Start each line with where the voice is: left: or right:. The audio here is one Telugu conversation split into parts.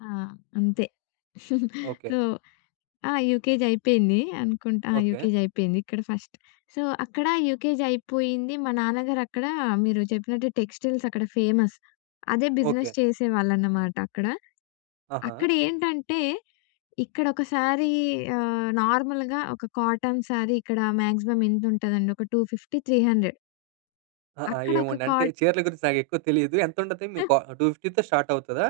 left: ఆ! అంతే.
right: ఓకే.
left: సో ఆ! యూకేజీ అయిపోయింది అనుకుంటా. ఆ!
right: ఓకే.
left: యూకేజయిపోయింది. ఇక్కడ ఫస్ట్. సో, అక్కడా యూకేజయిపోయింది. మా నాన్నగారు అక్కడా మీరు చెప్పినట్టు టెక్స్‌టైల్సక్కడ ఫేమస్. అదే
right: ఓకే.
left: బిజినెస్ చేసేవాళ్ళనమాట అక్కడ.
right: ఆహా!
left: అక్కడ ఏంటంటే, ఇక్కడొకసారీ ఆహ్, నార్మల్‌గా ఒక కాటన్ శారీ ఇక్కడ మాగ్జిమం ఎంతుటుందండి, ఒక 250, 300
right: ఆహ్, ఆ!
left: అక్కడ
right: ఏమో
left: ఒక
right: అండి. అంటే,
left: కాట్
right: చీరల గురించి నాకెక్కువ తెలీదు. ఎంతుంటది? మీ కో 250తో స్టార్టవుతదా?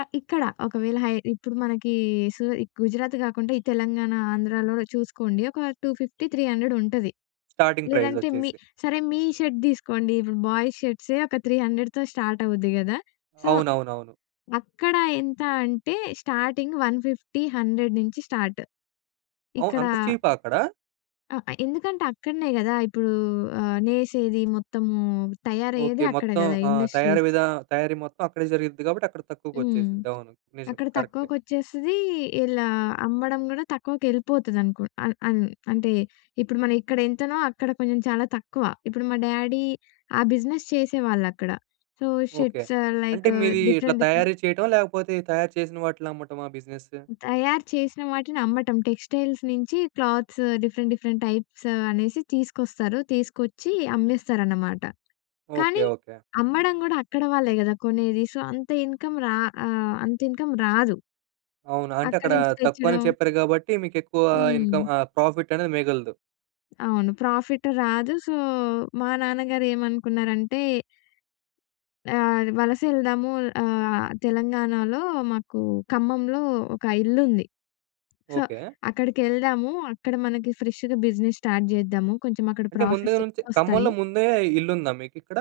left: ఆ! ఇక్కడ. ఒకవేళ హై ఇప్పుడు మనకీ సూ ఈ గుజరాత్ కాకుండా, ఈ తెలంగాణ, ఆంధ్రాలో చూసుకోండి ఒక 250, 300 ఉంటది.
right: స్టార్టింగ్
left: లేదంటే, మీ
right: ప్రైజొచ్చేసి.
left: సరే మీ షర్ట్ తీసుకోండి, ఇప్పుడు బాయ్స్ షర్ట్సే ఒక 300తో స్టార్టవుద్ది గదా? సో,
right: అవునవునవును.
left: అక్కడ ఎంత అంటే, స్టార్టింగ్ 150, 100 నించి స్టార్ట్.
right: అవ్
left: ఇక్కడా
right: అంత చీపా అక్కడ?
left: ఆ! ఎందుకంటే, అక్కడనే గదా ఇప్పుడూ ఆహ్, నేసేదీ మొత్తమూ
right: ఓకే.
left: తయారయ్యేది అక్కడ
right: మొత్తం
left: గదా
right: ఆహ్, తయారీ
left: ఇండస్ట్రీస్.
right: విధా తయారీ మొత్తం అక్కడే జరిగిద్ది గాబట్టి, అక్కడ
left: హ్మ్.
right: తక్కువకొచ్చేసిద్ది. అవును. నిజం.
left: అక్కడ
right: కరెక్టే.
left: తక్కువకొచ్చేస్తదీ, ఇలా అమ్మడం గూడా తక్కువకెళ్ళిపోతదనుకున్ అన్ అన్ అంటే, ఇప్పుడు మనం ఇక్కడ ఎంతనో, అక్కడ కొంచెం చాలా తక్కువ. ఇప్పుడు మా డ్యాడీ ఆ బిజినెస్ చేసేవాళ్ళక్కడ. So,
right: okay.
left: షర్ట్స్ ఆహ్,
right: అంటే
left: లైక్
right: మీదీ ఇట్లా
left: డిఫరెంట్ డిఫరెంట్
right: తయారీ చెయటమా? లేకపోతే, తయారు చేసిన వాటిలినమ్మటమా బిజినెస్?
left: హ్మ్. తయారు చేసిన వాటిని అమ్మటం. టెక్స్‌టైల్స్ నించి క్లాత్స్, డిఫరెంట్ డిఫరెంట్ టైప్స్ అనేసి తీసుకొస్తారు. తీసుకొచ్చి, అమ్మేస్తారనమాట,
right: ఓకే.
left: కానీ
right: ఓకే.
left: అమ్మడం గూడా అక్కడ వాళ్ళే గదా కొనేది. సో, అంత ఇన్‌కమ్ రా ఆహ్, అంతిన్‌కమ్ రాదు.
right: అవును. అంటే,
left: అక్కడ
right: అక్కడా
left: నించి
right: తక్కువని
left: తెచ్చిడం.
right: చెప్పారు గాబట్టి, మీకెక్కువా ఇన్‌కమ్
left: హ్మ్.
right: ఆహ్, ప్రాఫిట్టనేది మిగలదు.
left: అవును. ప్రాఫిట్ రాదు. సో, మా నాన్నగారు ఏమనుకున్నారంటే ఆహ్, అది వలసెళ్దాము. ఆహ్, తెలంగాణలో మాకూ ఖమ్మంలో ఒక ఇల్లుంది. So,
right: okay.
left: అక్కడికెళ్దాము, అక్కడ మనకి ఫ్రెష్‌గా బిజినెస్ స్టార్ట్ చేద్దాము, కొంచమక్కడ
right: అంటే, ముందుగల
left: ప్రాఫిట్స్
right: నుంచి,
left: ఎక్కువొస్తాయి.
right: ఖమ్మంలో ముందే ఇల్లుందా మీకిక్కడ?